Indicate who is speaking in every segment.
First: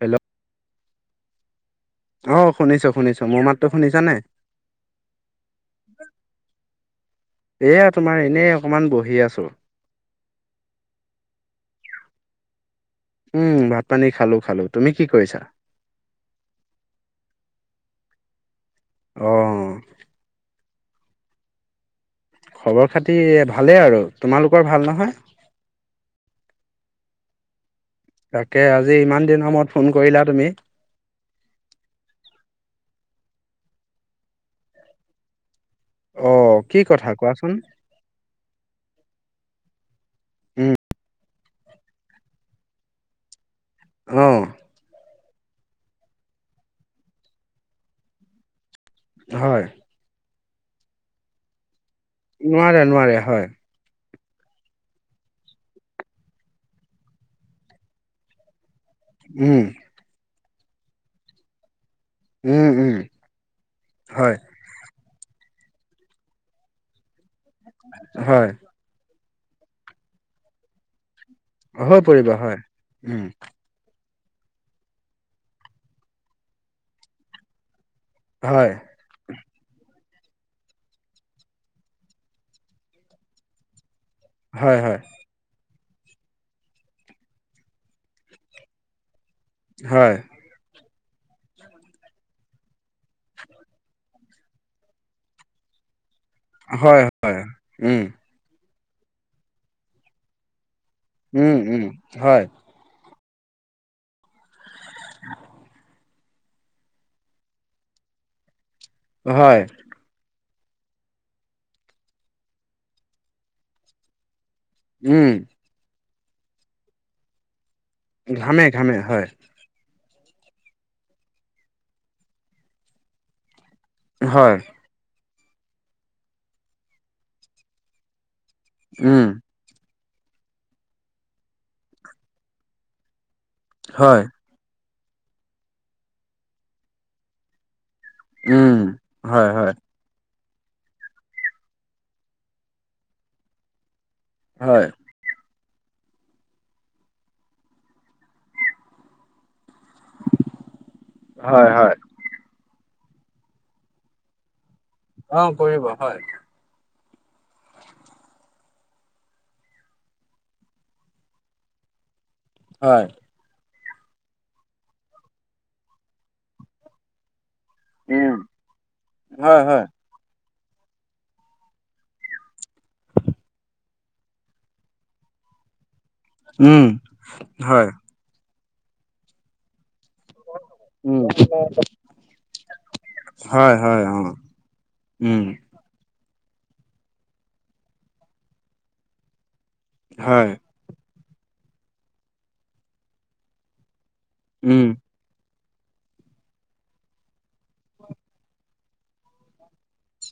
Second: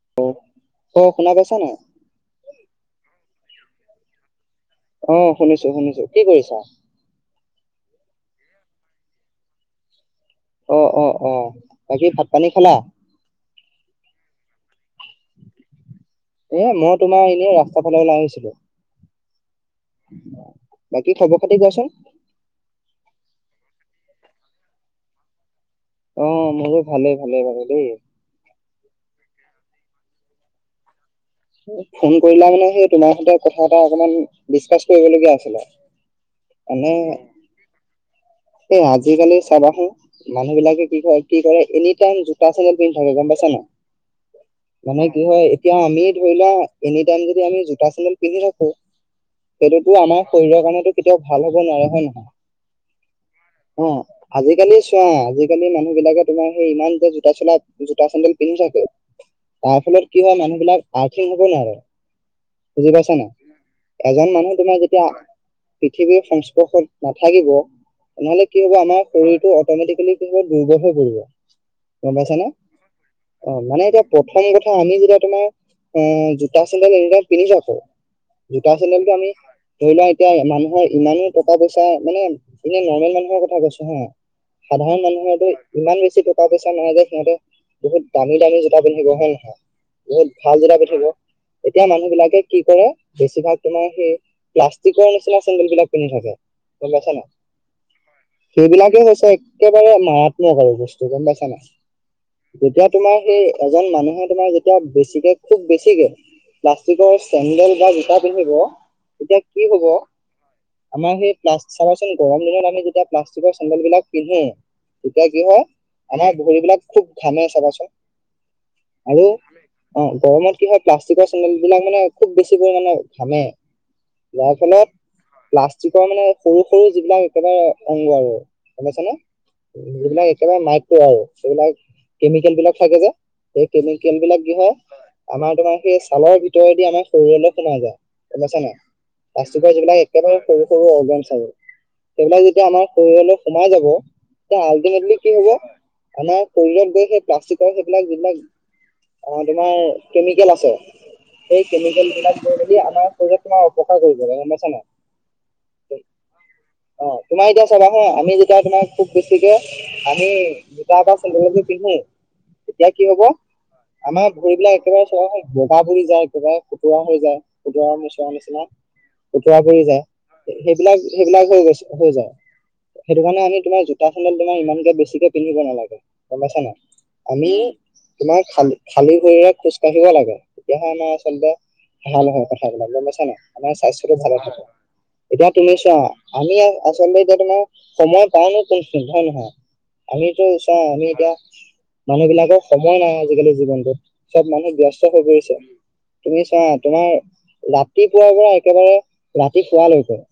Speaker 1: Hello?
Speaker 2: অ' শুনা পাইছা নাই?
Speaker 1: অ' শুনিছো শুনিছো, মোৰ মাতটো শুনিছা নাই?
Speaker 2: অ' শুনিছো শুনিছো, কি কৰিছা?
Speaker 1: এয়া তোমাৰ এনেই অকণমান বহি আছোঁ।
Speaker 2: অ', অ', অ' বাকী ভাত -পানী খালা?
Speaker 1: উম ভাত পানী খালো খালো। তুমি কি কৰিছা
Speaker 2: এ মই তোমাৰ এনে ৰাস্তাৰ ফালে ওলাই আহিছিলো।
Speaker 1: অঁ
Speaker 2: বাকী খবৰ খাতি কোৱাচোন?
Speaker 1: খবৰ খাতি ভালেই আৰু। তোমালোকৰ ভাল নহয়?
Speaker 2: অহ মোৰো ভালে ভালে ভালে দেই।
Speaker 1: তাকে আজি ইমান দিনৰ মূৰত ফোন কৰিলা তুমি।
Speaker 2: ফোন কৰিলা মানে সেই তোমাৰ সতে কথা এটা অকনমান ডিচকাচ কৰিবলগীয়া আছিলে।
Speaker 1: অ' কি কথা কোৱাচোন।
Speaker 2: এ আজিকালি চাবাচো মানুহ
Speaker 1: উম
Speaker 2: বিলাকে কি ক কি কৰে এনি টাইম জোতা চেন্দেল পিন্ধ থাকে গ'ম পাইছা ন।
Speaker 1: অঁ
Speaker 2: মানে কি হয়, এতিয়া আমি ধৰি লোৱা এনি টাইম যদি আমি জোতা- চেনদেল পিন্ধি থাকো
Speaker 1: হয়।
Speaker 2: তো আমাৰ শৰীৰৰ কামতো কেতিয়াও ভাল হ'ব নোৱাৰে হয় নে নহয়?
Speaker 1: নোৱাৰে নোৱাৰে হয়।
Speaker 2: অ আজিকালি চোৱা আজিকালি মানুহ বিলাকে তোমাৰ সেই ইমান যে জোতা -চোলা, জোতা- চেন্দেল পিন্ধি থাকে
Speaker 1: উম
Speaker 2: তাৰ ফলত কি হয় মানুহ বিলাক আৰ্থীং হব নোৱাৰে
Speaker 1: উম উম
Speaker 2: বুজি পাইছা নাই এজন
Speaker 1: হয়
Speaker 2: মানুহ তোমাৰ যেতিয়া পৃথিৱীৰ সংস্পৰ্শত নাথাকিব তেনেহলে
Speaker 1: হয়
Speaker 2: কি হ'ব আমাৰ শৰীৰটো অটমেটিকেলি দুৰ্বল হৈ পৰিব,
Speaker 1: হৈ
Speaker 2: গম
Speaker 1: পৰিব
Speaker 2: পাইছ নে?
Speaker 1: হয় উম
Speaker 2: অ', মানে এতিয়া প্ৰথম কথা আমি যেতিয়া তোমাৰ অ', জোতা- চেন্দেল এনি টাইম পিন্ধি থাকোঁ
Speaker 1: হয়
Speaker 2: জোতা চেণ্ডেল টো আমি ধৰি লোৱা এতিয়া মানুহৰ ইমানো টকা পইচা মানে এনে নৰ্মেল মানুহৰ কথা কৈছো হা
Speaker 1: হয়
Speaker 2: সাধাৰন
Speaker 1: হয়
Speaker 2: মানুহৰ তো ইমান বেছি টকা পইচা নহয় যে সিহঁতে বহুত দামী, দামী জোতা পিন্ধিব হয় নে নহয়
Speaker 1: হয়
Speaker 2: বহুত ভাল জোতা পিন্ধিব, এতিয়া মানুহ বিলাকে কি কৰে বেছিভাগ তোমাৰ সেই প্লাষ্টিকৰ নিচিনা চেন্দডেল বিলাক পিন্ধি থাকে
Speaker 1: হয়, হয় উম
Speaker 2: সেইবিলাকেই হৈছে একেবাৰে মাৰাত্মক আৰু বস্তু গম পাইচা
Speaker 1: উম
Speaker 2: নাই
Speaker 1: উম হয়
Speaker 2: যেতিয়া তোমাৰ সেই এজন মানুহে তোমাৰ যেতিয়া বেছি খুব বেছিকে প্লাষ্টিকৰ চেণ্ডেল বা জোতা পিন্ধিব এতিয়া
Speaker 1: হয়
Speaker 2: কি হ'ব আমাৰ সেই চাবাচোন গৰম দিনত আমি যেতিয়া প্লাষ্টিকৰ চেণ্ডেল বিলাক পিন্ধো
Speaker 1: উম
Speaker 2: তেতিয়া কি হয়, আমাৰ ভৰিবলাক খুব ঘামেই চাবাচোন।
Speaker 1: ঘামে ঘামে
Speaker 2: আৰু
Speaker 1: হয়।
Speaker 2: অ', গৰমত কি হয়, প্লাষ্টিকৰ চেন্দেল বিলাক মানে, খুব বেছি পৰিমানে ঘামে যাৰ
Speaker 1: হয়
Speaker 2: ফলত, প্লাষ্টিকৰ, মানে, সৰু, সৰু, যিবিলাক একেবাৰে অংগ আৰু গম পাইছানে,
Speaker 1: উম
Speaker 2: যিবিলাক একেবাৰে মাইক্ৰ আৰু সেইবিলাক কেমিকেল বিলাক থাকে যে এই কেমিকলল
Speaker 1: হয়
Speaker 2: বিলাক কি হয় আমাৰ তোমাৰ সেই ছালৰ ভিতৰেদি আমাৰ শৰীৰ অলপ সোমাই যায় পাইছা ন
Speaker 1: উম হয় হয়
Speaker 2: প্লাষ্টিকৰ যিবিলাক একেবাৰে সৰু সৰু অৰ্গেনছ আৰু সেইবিলাক যেতিয়া আমাৰ শৰীৰলৈ সোমাই যাব তে
Speaker 1: হয়
Speaker 2: আল্টিমেটলি কি হ'ব আমাৰ শৰীৰত গৈ সেই প্লাষ্টিকৰ সেইবিলাক যিবিলাক অ তোমাৰ কেমিকেল আছে সেই
Speaker 1: হয় হয়
Speaker 2: কেমিকেল বিলাক আমাৰ শৰীৰত তোমাৰ অপকাৰ কৰিব লাগে গম পাইছ নাই
Speaker 1: অ', কৰিব হয়।
Speaker 2: অ', তোমাৰ এতিয়া চাবা হা আমি যেতিয়া তোমাক খুব বেছিকে আমি জোতা বা চেন্দেলতো পিন্ধো তেতিয়া
Speaker 1: হয়
Speaker 2: কি হ'ব আমাৰ ভৰিবলাক একেবাৰে চাবা চোন বগা ভুৰি যায় একেবাৰে খুতুৰা হৈ যায় উুতৰা পৰি
Speaker 1: উম
Speaker 2: নিচিনা উুতৰা
Speaker 1: হয়
Speaker 2: পৰি
Speaker 1: হয়
Speaker 2: যায়। সেইবিলাক, সেইবিলাক হৈ গৈছে হৈ যায় সেইটো কাৰণে আমি তোমাৰ জোতা চেণ্ডেল তোমাৰ ইমানকে বেছিকে পিন্ধিব নালাগে গমাইছ ন
Speaker 1: উম
Speaker 2: আমি
Speaker 1: হয়
Speaker 2: তোমাৰ খালী খালী ভৰিৰে খোজ কাঢ়িব লাগে। তেতিয়াহে আমাৰ
Speaker 1: উম
Speaker 2: আচলতে ভাল হয় কথাবিলাক গ'ম পাইছা নাই
Speaker 1: হয়
Speaker 2: আমাৰ
Speaker 1: হয় অ
Speaker 2: স্বাস্থ্যটো ভালে থাকে
Speaker 1: উম
Speaker 2: এতিয়া তুমি চোৱা। আমি আচলতে এতিয়া তোমাৰ সময় পাওঁ নোকোন খিনি হয়ে নহয় আমিতো
Speaker 1: হয়
Speaker 2: এ আমি এতিয়া মানুহ বিলাকৰ সময় নাই আজিকালি জীৱনটোত চব মানুহ
Speaker 1: উম
Speaker 2: ব্যস্ত হৈ পৰিছে তুমি চোৱা তোমাৰ ৰাতিপুৱাৰ পৰা একেবাৰে ৰাতিশোৱালৈকে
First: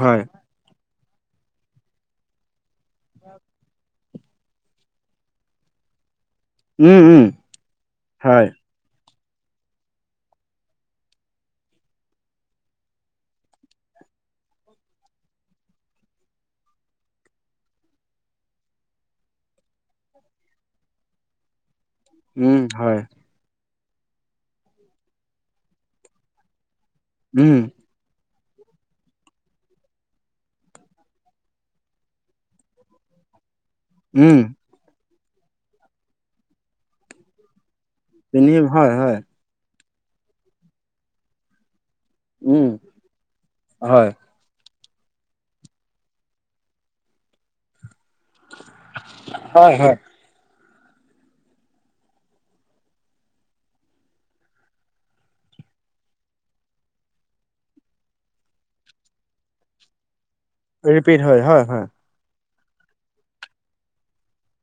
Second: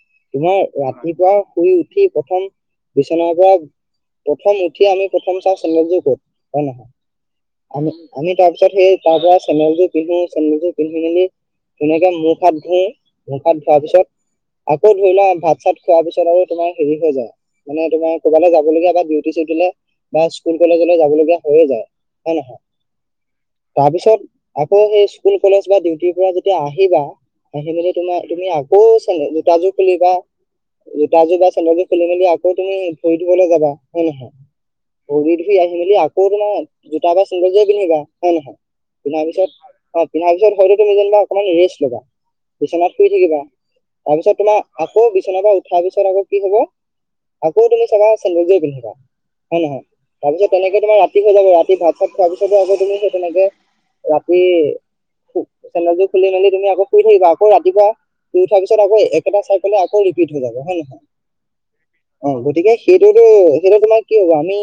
Speaker 1: হয়।
Speaker 2: তোমাৰ ৰাতিপুৱা শুই উঠি প্ৰথম বিচনাৰ পৰা প্ৰথম উঠি আমি প্ৰথম চাওঁ চেন্দেল জোৰ ক'ত, হয়, নহয়
Speaker 1: উম উম
Speaker 2: আমি
Speaker 1: হয়
Speaker 2: তাৰপিছত সেই তাৰ পৰা চেণ্ডেল যোৰ পিন্ধি চেণ্ডেল যোৰ পিন্ধিনি ধুনিয়াকৈ মুখ, হাত, ধুই ধোৱাৰ পিছত আকৌ ধৰি লোৱা, ভাত, চাত, খোৱাৰ পিছত আৰু তোমাৰ হেৰি হৈ যাই মানে, তোমাৰ, ক'ৰবালৈ যাবলগীয়া বা দিউতি চিউটি বা স্কুল কলেজলৈ যাবলগীয়া হৈয়ে যায় হয়
Speaker 1: উম
Speaker 2: নহয়,
Speaker 1: হয়
Speaker 2: তাৰপিছত আকৌ সেই স্কুল কলেজ বা ডিউটিৰ পৰা যেতিয়া আহিবা
Speaker 1: উম
Speaker 2: আহি মেলি তোমাৰ তুমি আকৌ চেন জোতাযোৰ খুলিবা জোতাযোৰ বা চেন্দেল যোৰ খুলি মেলি আকৌ তুমি ভৰি চুবলৈ যাবা হয় নহয়,
Speaker 1: উম
Speaker 2: ভৰি ধুই আহি মেলি আকৌ তোমাৰ জোতা বা চেন্দেল যোৰে পিন্ধিবা হয়
Speaker 1: তিনি
Speaker 2: নহয়,
Speaker 1: হয় হয়
Speaker 2: পিন্ধাৰ পিছত অ', পিন্ধাৰ পিছত হয়তো তুমি যেনিবা অকমান ৰেষ্ট লবা
Speaker 1: উম
Speaker 2: বিচনাত শুই থাকিবা
Speaker 1: হয়
Speaker 2: তাৰপিছত তোমাৰ আকৌ বিচনাৰ পৰা উঠাৰ পিছত আকৌ কি হব আকৌ তুমি চাবা চেন্দেল জোৰেই পিন্ধিবা হয় নহয়, তাৰপিছত তেনেকে তোমাৰ ৰাতি হৈ যাব ৰাতি ভাত ছাত, খোৱাৰ পিছতো আকৌ তুমি তেনেকে ৰাতি চেন্দেল জোৰ খুলি, মেলি, তুমি আকৌ শুই থাকিবা আকৌ ৰাতিপুৱা শুই উঠাৰ পিছত আকৌ একেটা চাইকেল আকৌ ৰিপিট হৈ যাব হয়ে, নহয়
Speaker 1: ৰিপিট হয় হয় হয়
Speaker 2: অ', গতিকে সেইটোতো সেইটো তোমাৰ কি হ'ব আমি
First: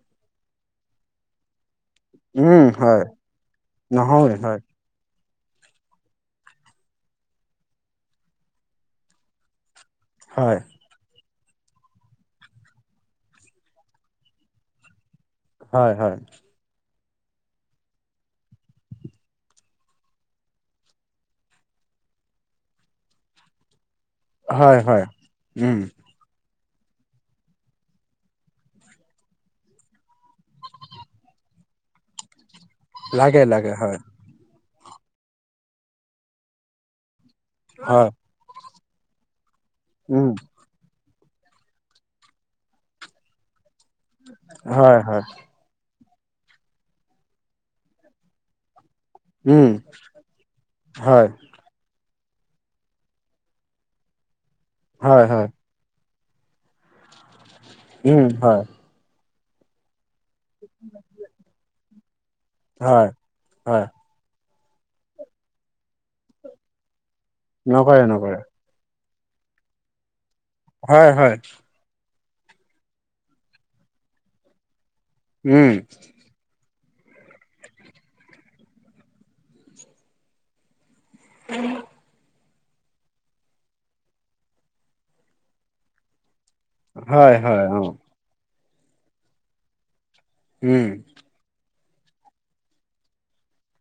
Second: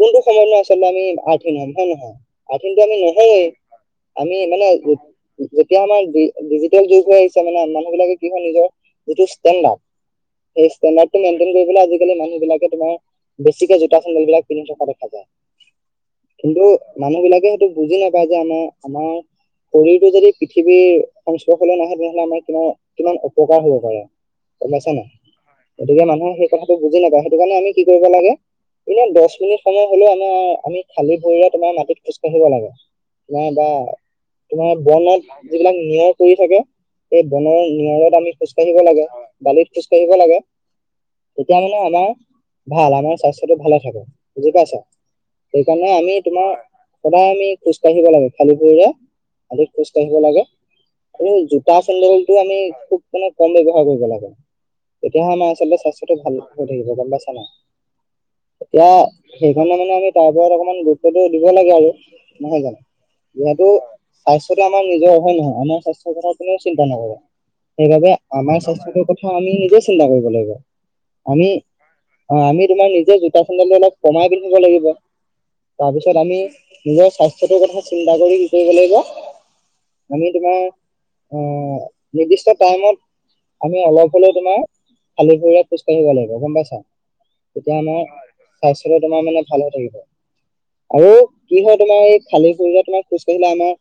Speaker 2: কোনটো সময়ত নহ আচলতে আমি [unintelligible] হয়, নহয়, [unintelligible]
Speaker 1: উম
Speaker 2: আমি
Speaker 1: হয়
Speaker 2: নহয়
Speaker 1: নহয়
Speaker 2: আমি
Speaker 1: হয়
Speaker 2: মানে যেতিয়া আমাৰ ডিজিটেল যুগ হৈ আহিছে মানে মানুহ বিলাকে কি হয় নিজৰ যিটো ষ্টেণ্ডাৰ্ড
Speaker 1: হয়
Speaker 2: এই ষ্টেণ্ডাৰটো মেইনটেইন কৰিবলৈ আজিকালি মানুহ বিলাকে তোমাৰ বেছিকে জোতা চেন্দেল বিলাক পিন্ধি থকা দেখা যায়।
Speaker 1: হয় হয়
Speaker 2: কিন্তু মানুহ বিলাকে সেইটো বুজি নাপায় যে আমাৰ আমাৰ শৰীৰটো যদি পৃথিৱীৰ সংস্পৰ্শলৈ নাহে তেনেহলে আমাৰ কিমান কিমান অপকাৰ হব পাৰে। গম
Speaker 1: হয়
Speaker 2: পাইছা
Speaker 1: হয় উম
Speaker 2: নাই গতিকে মানুহে সেই কথাটো বুজি নাপায় সেইটো কাৰণে আমি কি কৰিব লাগে এনে দহ মিনিট সময় হলেও আমাৰ আমি খালি ভুৰিৰে তোমাৰ মাটিত খোজ কাঢ়িব লাগে
Speaker 1: লাগে
Speaker 2: নাই বা
Speaker 1: লাগে হয়
Speaker 2: তোমাৰ বনত যিবিলাক নিয়ৰ পৰি থাকে সেই বনৰ
Speaker 1: হয়
Speaker 2: নিয়ৰত আমি খোজকাঢ়িব লাগে বালিত খোজকাঢ়িব
Speaker 1: উম,
Speaker 2: লাগে তেতিয়া মানে আমাৰ ভাল, আমাৰ স্বাস্থ্যটো ভালে থাকে, বুজি পাইছা?
Speaker 1: হয় হয়।
Speaker 2: সেইকাৰণে আমি তোমাৰ সদায় আমি খোজ কাঢ়িব লাগে খালি ভৰিৰে অধিক
Speaker 1: উম,
Speaker 2: খোজ কঢ়িব লাগে
Speaker 1: হয়,
Speaker 2: আৰু জো জোতা চেণ্ডলটো আমি খুব মানে কম ব্যৱহাৰ কৰিব লাগে।
Speaker 1: হয়,
Speaker 2: তেতিয়াহে
Speaker 1: হয়,
Speaker 2: আমাৰ আচলতে স্বাস্থ্যটো ভাল হৈ থাকিব গম পাইছা নাই।
Speaker 1: উম, হয়,
Speaker 2: এতিয়া সেইকাৰনে মানে আমি তাৰ উপৰত অকমান গুৰুত্বটো দিব লাগে আৰু, নহয় জানো।
Speaker 1: হয়,
Speaker 2: যিহেতু
Speaker 1: হয়,
Speaker 2: স্বাস্থ্যটো আমাৰ নিজৰ, হয় নহয়। আমাৰ স্বাস্থ্যৰ কথা কোনেও চিন্তা নকৰে
Speaker 1: নকৰে,
Speaker 2: সেইবাবে
Speaker 1: নকৰে,
Speaker 2: আমাৰ স্বাস্থ্যটোৰ কথা আমি নিজে চিন্তা কৰিব লাগিব
Speaker 1: হয়, হয়,
Speaker 2: আমি অ', আমি তোমাৰ নিজে জোতা চেণ্ডেলতে অলপ কমাই পিন্ধিব লাগিব।
Speaker 1: উম,
Speaker 2: তাৰ পিছত আমি নিজৰ স্বাস্থ্যতেৰ কথা চিন্তা কৰি কি কৰিব লাগিব আমি তোমাৰ অ', নিৰ্দিষ্ট টাইমত আমি অলপ হলেও তোমাৰ খালি ভৰিৰে খোজ কাঢ়িব লাগিব। গম পাইছা?
Speaker 1: হয়, হয়,
Speaker 2: তেতিয়া
Speaker 1: অ',
Speaker 2: আমাৰ স্বাস্থ্যটো তোমাৰ মানে ভাল হৈ থাকিব।
Speaker 1: উম,
Speaker 2: আৰু কি হয় তোমাৰ এই খালী ভৰিৰে তোমাৰ খোজ কাঢ়িলে আমাৰ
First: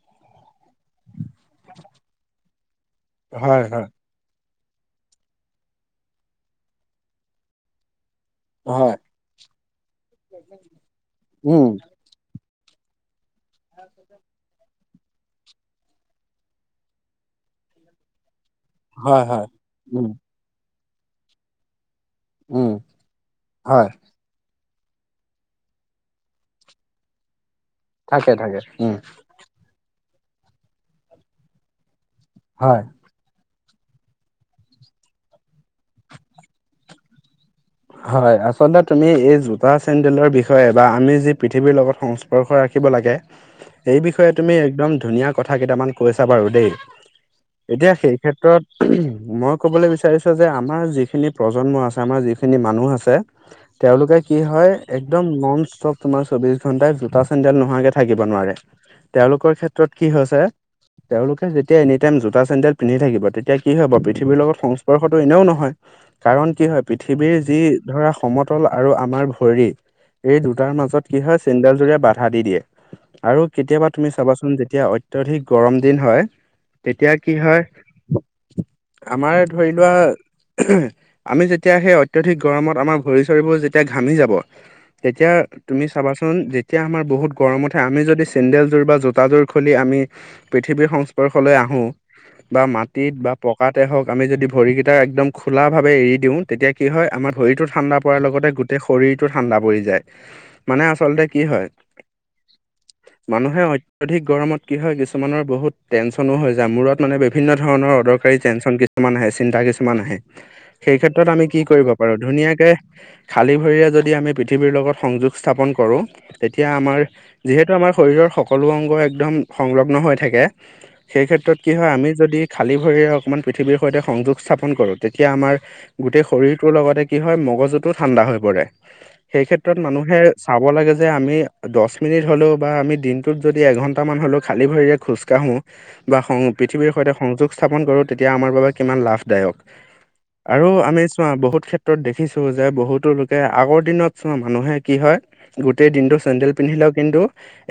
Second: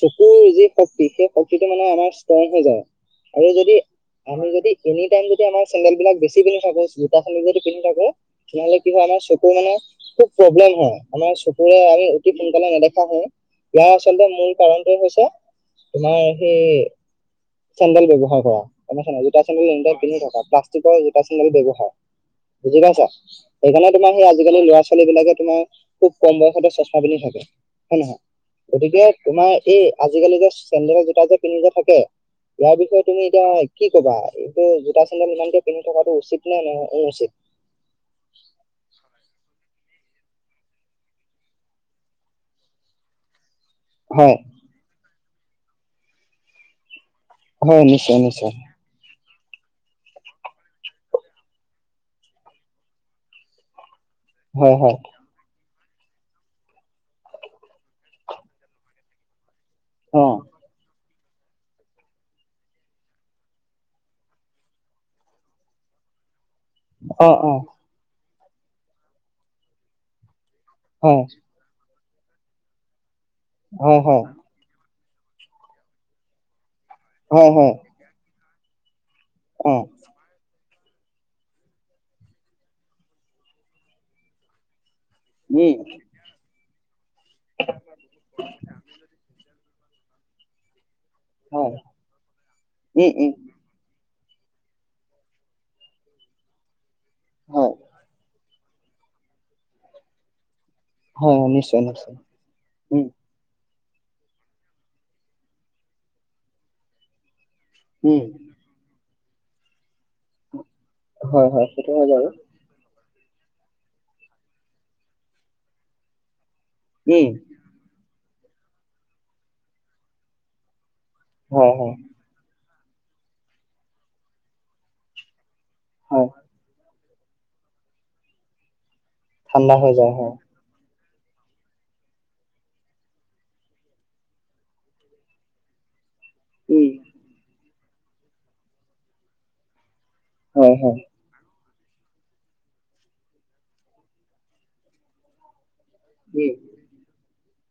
Speaker 2: চকুৰ যি শক্তি সেই শক্তিটো মানে আমাৰ ষ্ট্ৰং হৈ যায়। আৰু
Speaker 1: হয়,
Speaker 2: যদি
Speaker 1: হয়,
Speaker 2: আমি যদি এনিটাইম যদি আমাৰ চেন্দেল বিলাক বেছি পন্ধি থাকো, জোতা চেন্দেল যদি পিন্ধি থাকো তেনেহ'লে কি হয় আমাৰ চকুৰ মানে খুব প্ৰব্লেম হয়। আমাৰ
Speaker 1: উম,
Speaker 2: চকুৰে আমি অতি সোনকালে নেদেখা হওঁ। ইয়াৰ আচলতে মূল কাৰণটো হৈছে তোমাৰ সেই চেণ্ডেল ব্যৱহাৰ কৰা।
Speaker 1: হয়,
Speaker 2: জোতা
Speaker 1: হয়,
Speaker 2: চেন্দেল এনিটাইম
Speaker 1: উম,
Speaker 2: পিন্ধি থকা। প্লাষ্টিকৰ জোতা চেন্দেল ব্যৱহাৰ
Speaker 1: উম,
Speaker 2: বুজি পাইছা?
Speaker 1: হয়,
Speaker 2: সেইকাৰণে তোমাৰ সেই আজিকালি লৰা ছোৱালী বিলাকে তোমাৰ খুব কম বয়সতে চচমা পিন্ধি থাকে। হয়ে নহয়?
Speaker 1: থাকে, থাকে, উম,
Speaker 2: গতিকে তোমাৰ এই আজিকালি যে চেন্দেলৰ জোতা যে পিন্ধি যে থাকে, ইয়াৰ
Speaker 1: হয়,
Speaker 2: বিষয়ে তুমি এতিয়া কি ক'বা? এইটো জোতা চেন্দেল ইমান কে পিন্ধি থকাতটো উচিত নে অনুচিত?
Speaker 1: হয়, আচলতে তুমি এই জোতা চেণ্ডেলৰ বিষয়ে বা আমি যি পৃথিৱীৰ লগত সংস্পৰ্শ ৰাখিব লাগে,
Speaker 2: [inaudible]
Speaker 1: সেই বিষয়ে তুমি একদম ধুনীয়া কথা কেইটামান কৈছা বাৰু দেই।
Speaker 2: হয়
Speaker 1: এতিয়া সেই
Speaker 2: নিশ্চয় নিশ্চয়
Speaker 1: ক্ষেত্ৰত মই ক'বলৈ বিচাৰিছো যে আমাৰ যিখিনি প্ৰজন্ম আছে, আমাৰ যি খিনি মানুহ আছে, তেওঁলোকে কি হয় একদম নন ষ্টপ তোমাৰ চৌবিশ ঘন্টাই জোতা চেণ্ন্দেল নোহোৱাকে থাকিব নোৱাৰে। তেওঁলোকৰ ক্ষেত্ৰত কি
Speaker 2: অ
Speaker 1: হৈছে তেওঁলোকে যেতিয়া এনি টাইম জোতা চেণ্ডেল পিন্ধি থাকিব তেতিয়া কি হব? পৃথিৱীৰ লগত সংস্পৰ্শতটো এনেও নহয়। কাৰণ কি হয়
Speaker 2: অ
Speaker 1: পৃথিৱীৰ
Speaker 2: অ
Speaker 1: যি ধৰা সমতল আৰু আমাৰ ভৰি, এই দুটাৰ মাজত কি হয় চেণ্ডেল জোৰ এ বাধা দি দিয়ে। আৰু কেতিয়াবা
Speaker 2: হয়
Speaker 1: তুমি
Speaker 2: হয়
Speaker 1: চাবাচোন যেতিয়া অত্যাদিক গৰম দিন হয়, তেতিয়া কি হয়, আমাৰ ধৰি
Speaker 2: অ
Speaker 1: লোৱা আমি যে তেতিয়া সেই অত্যধিক গৰমত আমাৰ ভৰি চৰিবোৰ যেতিয়া ঘামি যাব। তেতিয়া
Speaker 2: উম
Speaker 1: তুমি চাবা চোন যেতিয়া আমাৰ বহুত গৰম উঠে, আমি যদি চেন্দেলযোৰ বা জোতাযোৰ খুলি আমি পৃথিৱীৰ সংশ ৰলে
Speaker 2: হয়
Speaker 1: আহো, বা
Speaker 2: উম
Speaker 1: মাটিত
Speaker 2: উম
Speaker 1: বা প কাতে হঁওক আমি যদি ভৰিকিটা একদম খোলক ভাৱে এৰি দিওঁ তেতিয়া কি হয় আমাৰ ভৰিটো
Speaker 2: হয়
Speaker 1: ঠাণ্ডা পৰাৰ লগতে গোটেই শৰীৰটো ঠাণ্ডা পৰি যায় মানে আচলতে কি হয়
Speaker 2: উম
Speaker 1: মানুহে অত্যাধিক গৰমত কি হয় কিছুমানৰ বহুত টেনচনো হৈ যায় মূৰত মানে বিভিন্ন ধৰণৰ
Speaker 2: উম
Speaker 1: অদৰকাৰী টেনছন কিছুমান আহে সেই বোৰ তো আমি
Speaker 2: হয়
Speaker 1: কি
Speaker 2: হয়
Speaker 1: কৰিব
Speaker 2: সেইটো হয়
Speaker 1: পাৰো
Speaker 2: বাৰু
Speaker 1: ধুনীয়াকে খালী ভৰিৰে যদি আমি পৃথিৱীৰ লগত সংযোগ স্থাপন কৰোঁ, তেতিয়া আমাৰ
Speaker 2: উম
Speaker 1: যিহেতু আমাৰ শৰীৰৰ সকলো অংগ একদম সংলগ্ন হৈ থাকে সেই ক্ষেত্ৰত কি হয় আমি যদি খালী ভৰিৰে অকণমান পৃথিৱীৰ সৈতে সংযোগ স্থাপন কৰোঁ, তেতিয়া আমাৰ গোটেই
Speaker 2: হয়
Speaker 1: শৰীৰটোৰ লগতে কি হয়, মগজুতটো ঠাণ্ডা হৈ পৰে, সেই
Speaker 2: ঠাণ্ডা
Speaker 1: ক্ষেত্ৰত
Speaker 2: হৈ যায়
Speaker 1: মানুহে
Speaker 2: হয়
Speaker 1: চাব লাগে যে আমি দশ মিনিট হ'লেও বা আমি দিনটোত যদি এঘণ্টামান হ'লেও খালী ভৰিৰে খোজকাঢ়োঁ বা সং পৃথিৱীৰ
Speaker 2: উম
Speaker 1: সৈতে সংযোগ স্থাপন কৰোঁ তেতিয়া আমাৰ বাবে কিমান লাভদায়ক আৰু
Speaker 2: হয় হয়
Speaker 1: আমি চোৱা বহুত ক্ষেত্ৰত দেখিছো যে বহুতো লোকে আগৰ দিনত চোৱা মানুহে কি হয় গোটেই দিনটো চেন্দেল
Speaker 2: উম
Speaker 1: পিন্ধিলেও কিন্তু,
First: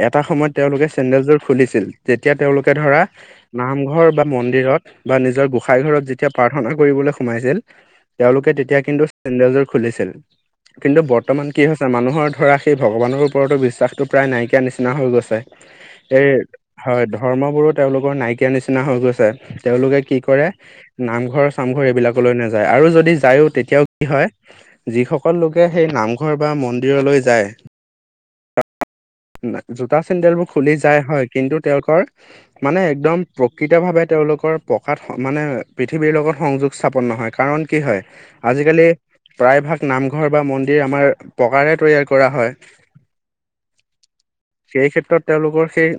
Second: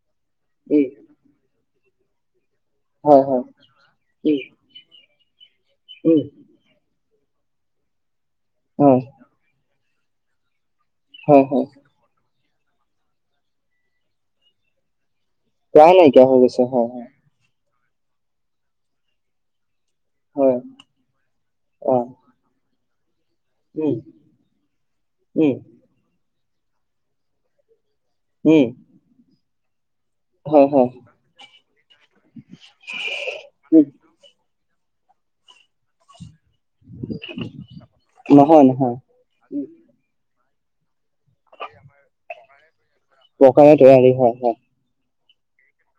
Speaker 1: এটা সময়ত তেওঁলোকে
Speaker 2: উম
Speaker 1: চেন্দেলযোৰ খুলিছিল তেতিয়া তেওঁলোকে ধৰা
Speaker 2: হয় হয়
Speaker 1: নামঘৰ বা মন্দিৰত বা নিজৰ গোসাই ঘৰত
Speaker 2: উম উম
Speaker 1: যেতিয়া প্ৰাৰ্থনা প্ৰাৰ্থনা কৰিবলৈ সোমাইছিল তেওঁলোকে, তেতিয়া
Speaker 2: হয়
Speaker 1: কিন্তু চেন্দেলযোৰ খুলিছিল। কিন্তু
Speaker 2: হয়
Speaker 1: বৰ্তমান
Speaker 2: হয়
Speaker 1: কি হৈছে মানুহৰ ধৰা সেই ভগৱানৰ ওপৰতো বিশ্বাসটো প্ৰায় নাইকিয়া নিচিনা হৈ গৈছে
Speaker 2: প্ৰায় নাইকিয়া
Speaker 1: এই
Speaker 2: হৈ গৈছে
Speaker 1: হয় ধৰ্মবোৰো তেওঁলোকৰ নাইকিয়া নিচিনা হৈ গৈছে তেওঁলোকে কি কৰে
Speaker 2: হয় হয়
Speaker 1: নামঘৰ চামঘৰ
Speaker 2: অ
Speaker 1: এইবিলাকলৈ নাযায় আৰু যদি যায়ো তেতিয়াও
Speaker 2: উম
Speaker 1: কি হয়, যিসকল
Speaker 2: উম
Speaker 1: লোকে সেই নামঘৰ বা মন্দিৰলৈ যায়
Speaker 2: উম
Speaker 1: না জোতা চেন্দেল বোৰ খুলি যায় হয় কিন্তু, তেওঁলোকৰ মানে একদম প্ৰকৃত
Speaker 2: উম
Speaker 1: ভাৱে তেওঁলোকৰ পকাত মানে পৃথিৱীৰ লগত সংযোগ স্থাপন নহয় কাৰণ, কি হয়
Speaker 2: নহয়
Speaker 1: আজিকালি
Speaker 2: নহয়
Speaker 1: প্ৰায়ভাগ নামঘৰ বা মন্দিৰ আমাৰ পকাৰে তৈয়াৰ কৰা হয়।
Speaker 2: প্ৰকাৰে তৈয়াৰী হয় হয়।
Speaker 1: সেই ক্ষেত্ৰত তেওঁলোকৰ সেই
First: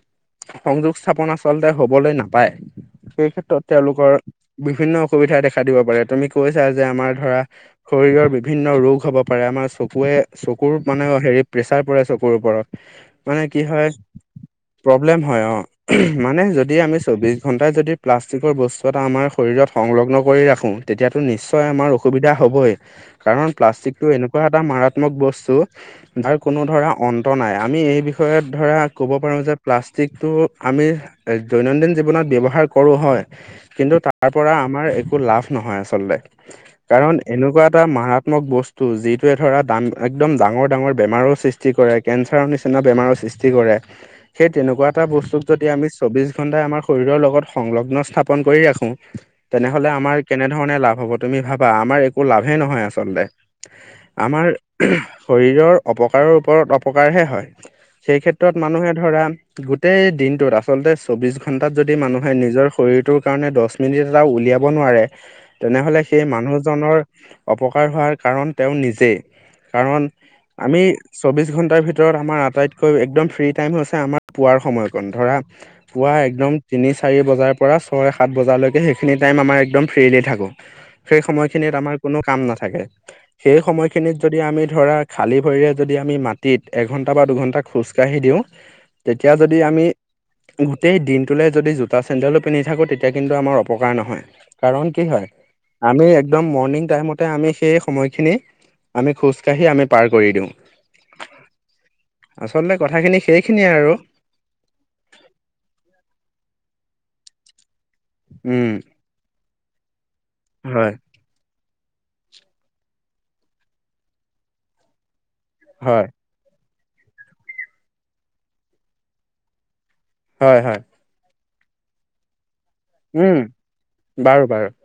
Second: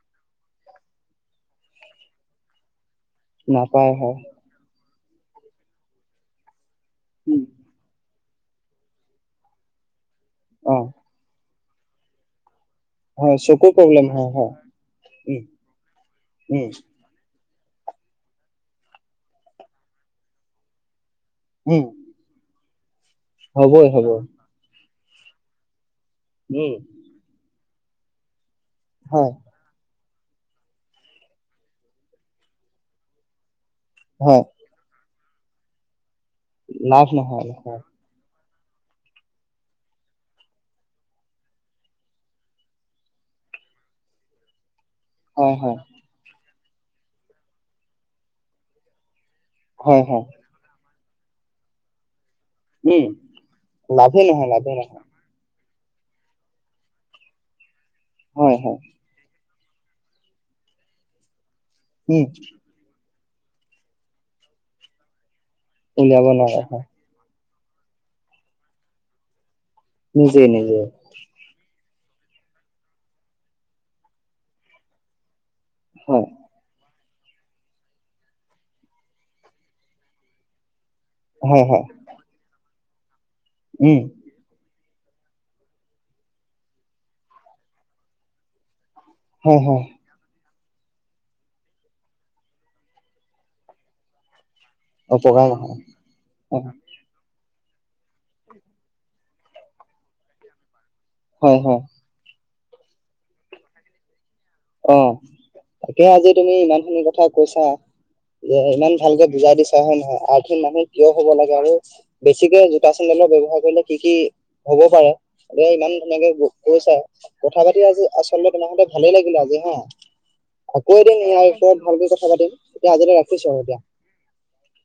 Speaker 1: সংযোগ স্থাপন আচলতে হবলৈ নাপায়। সেই ক্ষেত্ৰত
Speaker 2: নাপায়
Speaker 1: তেওঁলোকৰ
Speaker 2: হয়
Speaker 1: বিভিন্ন অসুবিধা দেখা দিব পাৰে তুমি কৈছা যে আমাৰ ধৰা,
Speaker 2: উম
Speaker 1: শৰীৰৰ বিভিন্ন ৰোগ হ'ব পাৰে, আমাৰ চকুৱে
Speaker 2: অ
Speaker 1: চকুৰ মানে হেৰি প্ৰেছাৰ পৰে চকুৰ ওপৰত।
Speaker 2: হয়
Speaker 1: মানে কি
Speaker 2: চকুৰ
Speaker 1: হয়
Speaker 2: প্ৰব্লেম হয়
Speaker 1: প্ৰব্লেম
Speaker 2: উম
Speaker 1: হয় অহ মানে
Speaker 2: উম
Speaker 1: যদি আমি চৌবিশ ঘন্টাই যদি প্লাষ্টিকৰ বস্তু এটা আমাৰ শৰত সংলগ্ন কৰি ৰাখো তেতিয়াটো, নিশ্চয়
Speaker 2: উম
Speaker 1: আমাৰ অসুবিধা হ'বই কাৰণ,
Speaker 2: হ'বই
Speaker 1: প্লাষ্টিকটো
Speaker 2: হ'বই
Speaker 1: এনেকুৱা এটা মাৰাত্মক বস্তু তাৰ কোনো
Speaker 2: উম
Speaker 1: ধৰা অন্ত নাই, আমি এই বিষয়ত ধৰা ক'ব
Speaker 2: হয়
Speaker 1: পাৰো যে প্লাষ্টিকটো আমি দৈনন্দিন জীৱনত ব্যৱহাৰ কৰোঁ হয়। কিন্তু তাৰ
Speaker 2: হয়
Speaker 1: পৰা আমাৰ একো লাভ নহয় আচলতে।
Speaker 2: লাভ
Speaker 1: কাৰণ
Speaker 2: নহয়
Speaker 1: এনেকুৱা
Speaker 2: নহয়
Speaker 1: এটা মাৰাত্মক বস্তু যিটোৱে ধৰা একদম ডাঙৰ ডাঙৰ বেমাৰো সৃষ্টি কৰে বেমাৰৰ সৃষ্টি কৰে সেইতেনেৱা এটা বস্তুক
Speaker 2: হয়
Speaker 1: যদি
Speaker 2: হয়
Speaker 1: আমি চৌবিশ ঘন্টাই আমাৰ শৰীৰৰ লগত সংলগ্ন স্থাপন কৰি ৰাখো তেনেহলে
Speaker 2: হয়
Speaker 1: আমাৰ
Speaker 2: হয়
Speaker 1: কেনে ধৰণে লাভ হ'ব তুমি ভাবা আমাৰ একো লাভেই নহয়
Speaker 2: উম
Speaker 1: আচলতে
Speaker 2: লাভে
Speaker 1: আমাৰ
Speaker 2: নহয় লাভে নহয়
Speaker 1: শৰীৰৰ অপকাৰৰ ওপৰত অপকাৰ এবাৰ হে হয় সেই ক্ষেত্ৰত
Speaker 2: হয় হয়
Speaker 1: মানুহে ধৰা গোটেই দিনটোত আচলতে চৌবিশ ঘন্টা চৌহান ঘন্টাত যদি
Speaker 2: উম
Speaker 1: মানুহে নিজৰ শৰীৰটোৰ কাৰণে দশ মিনিট এটাও উলিয়াব নোৱাৰে। তেনেহলে সেই
Speaker 2: উলিয়াব নোৱাৰে হয়
Speaker 1: মানুহজনৰ অপকাৰ হোৱাৰ কাৰণ তেওঁ নিজেই। কাৰণ
Speaker 2: নিজে নিজে
Speaker 1: আমি চৌবিশ ঘন্টাৰ ভিতৰত ভিতৰত আমাৰ আটাইতকৈ একদম ফ্ৰী টাইম হৈছে আমাৰ পুৱাৰ সময়কণ ধৰা পুৱা
Speaker 2: হয়
Speaker 1: একদম তিনি চাৰি বজাৰ পৰা ছয় সাত বজালৈকে সেইখিনি টাইম আমাৰ একদম ফ্ৰীৰিলি থাকো। সেই
Speaker 2: হয়
Speaker 1: সময়খিনিত
Speaker 2: হয়
Speaker 1: আমাৰ কোনো কাম নাথাকে সেই
Speaker 2: উম
Speaker 1: সময়খিনিত যদি আমি ধৰা খালী ভৰিৰে যদি আমি মাটিত এঘন্টা বা দুঘণ্টা খোজকাঢ়ি দিওঁ। তেতিয়া যদি
Speaker 2: হয় হয়
Speaker 1: আমি গোটেই দিনটোলৈ যদি জোতা চেণ্ডেলো পিন্ধি থাকোঁ তেতিয়া কিন্তু আমাৰ অপকাৰ নহয়। কাৰণ কি হয়
Speaker 2: অপকাৰ নহয়
Speaker 1: আমি একদম মৰ্ণিং টাইমত ততে আমি সেই সময়খিনি আমি খোজ কাঢ়ি আমি পাৰ কৰি দিওঁ।
Speaker 2: হয় হয়।
Speaker 1: আচলতে কথাখিনি সেইখিনিয়ে আৰু।
Speaker 2: অ' তাকে আজি তুমি ইমান খিনি কথা কৈছা যে
Speaker 1: উম
Speaker 2: ইমান ভালকে বুজাই দিছা হয় নহয় আথিন মানুহ
Speaker 1: হয়
Speaker 2: কিয় হ'ব লাগে আৰু বেছিকে জোতা চেন্দেলৰ ব্য্ৱহাৰ কৰিলে কি কি হ'ব পাৰে। এ ইমান
Speaker 1: হয়
Speaker 2: ধুনেকে কৈছা কথা পাতি আজি আচলতে তোমাক সতে ভালেই লাগিলে আজি হা।
Speaker 1: হয় হয়
Speaker 2: আকোৱে দিমাৰ ওৰত ভালকে কথা পাতিম এতিয়া আজতে
Speaker 1: উম
Speaker 2: ৰাখিছো আৰু এতিয়া।
Speaker 1: বাৰু বাৰু।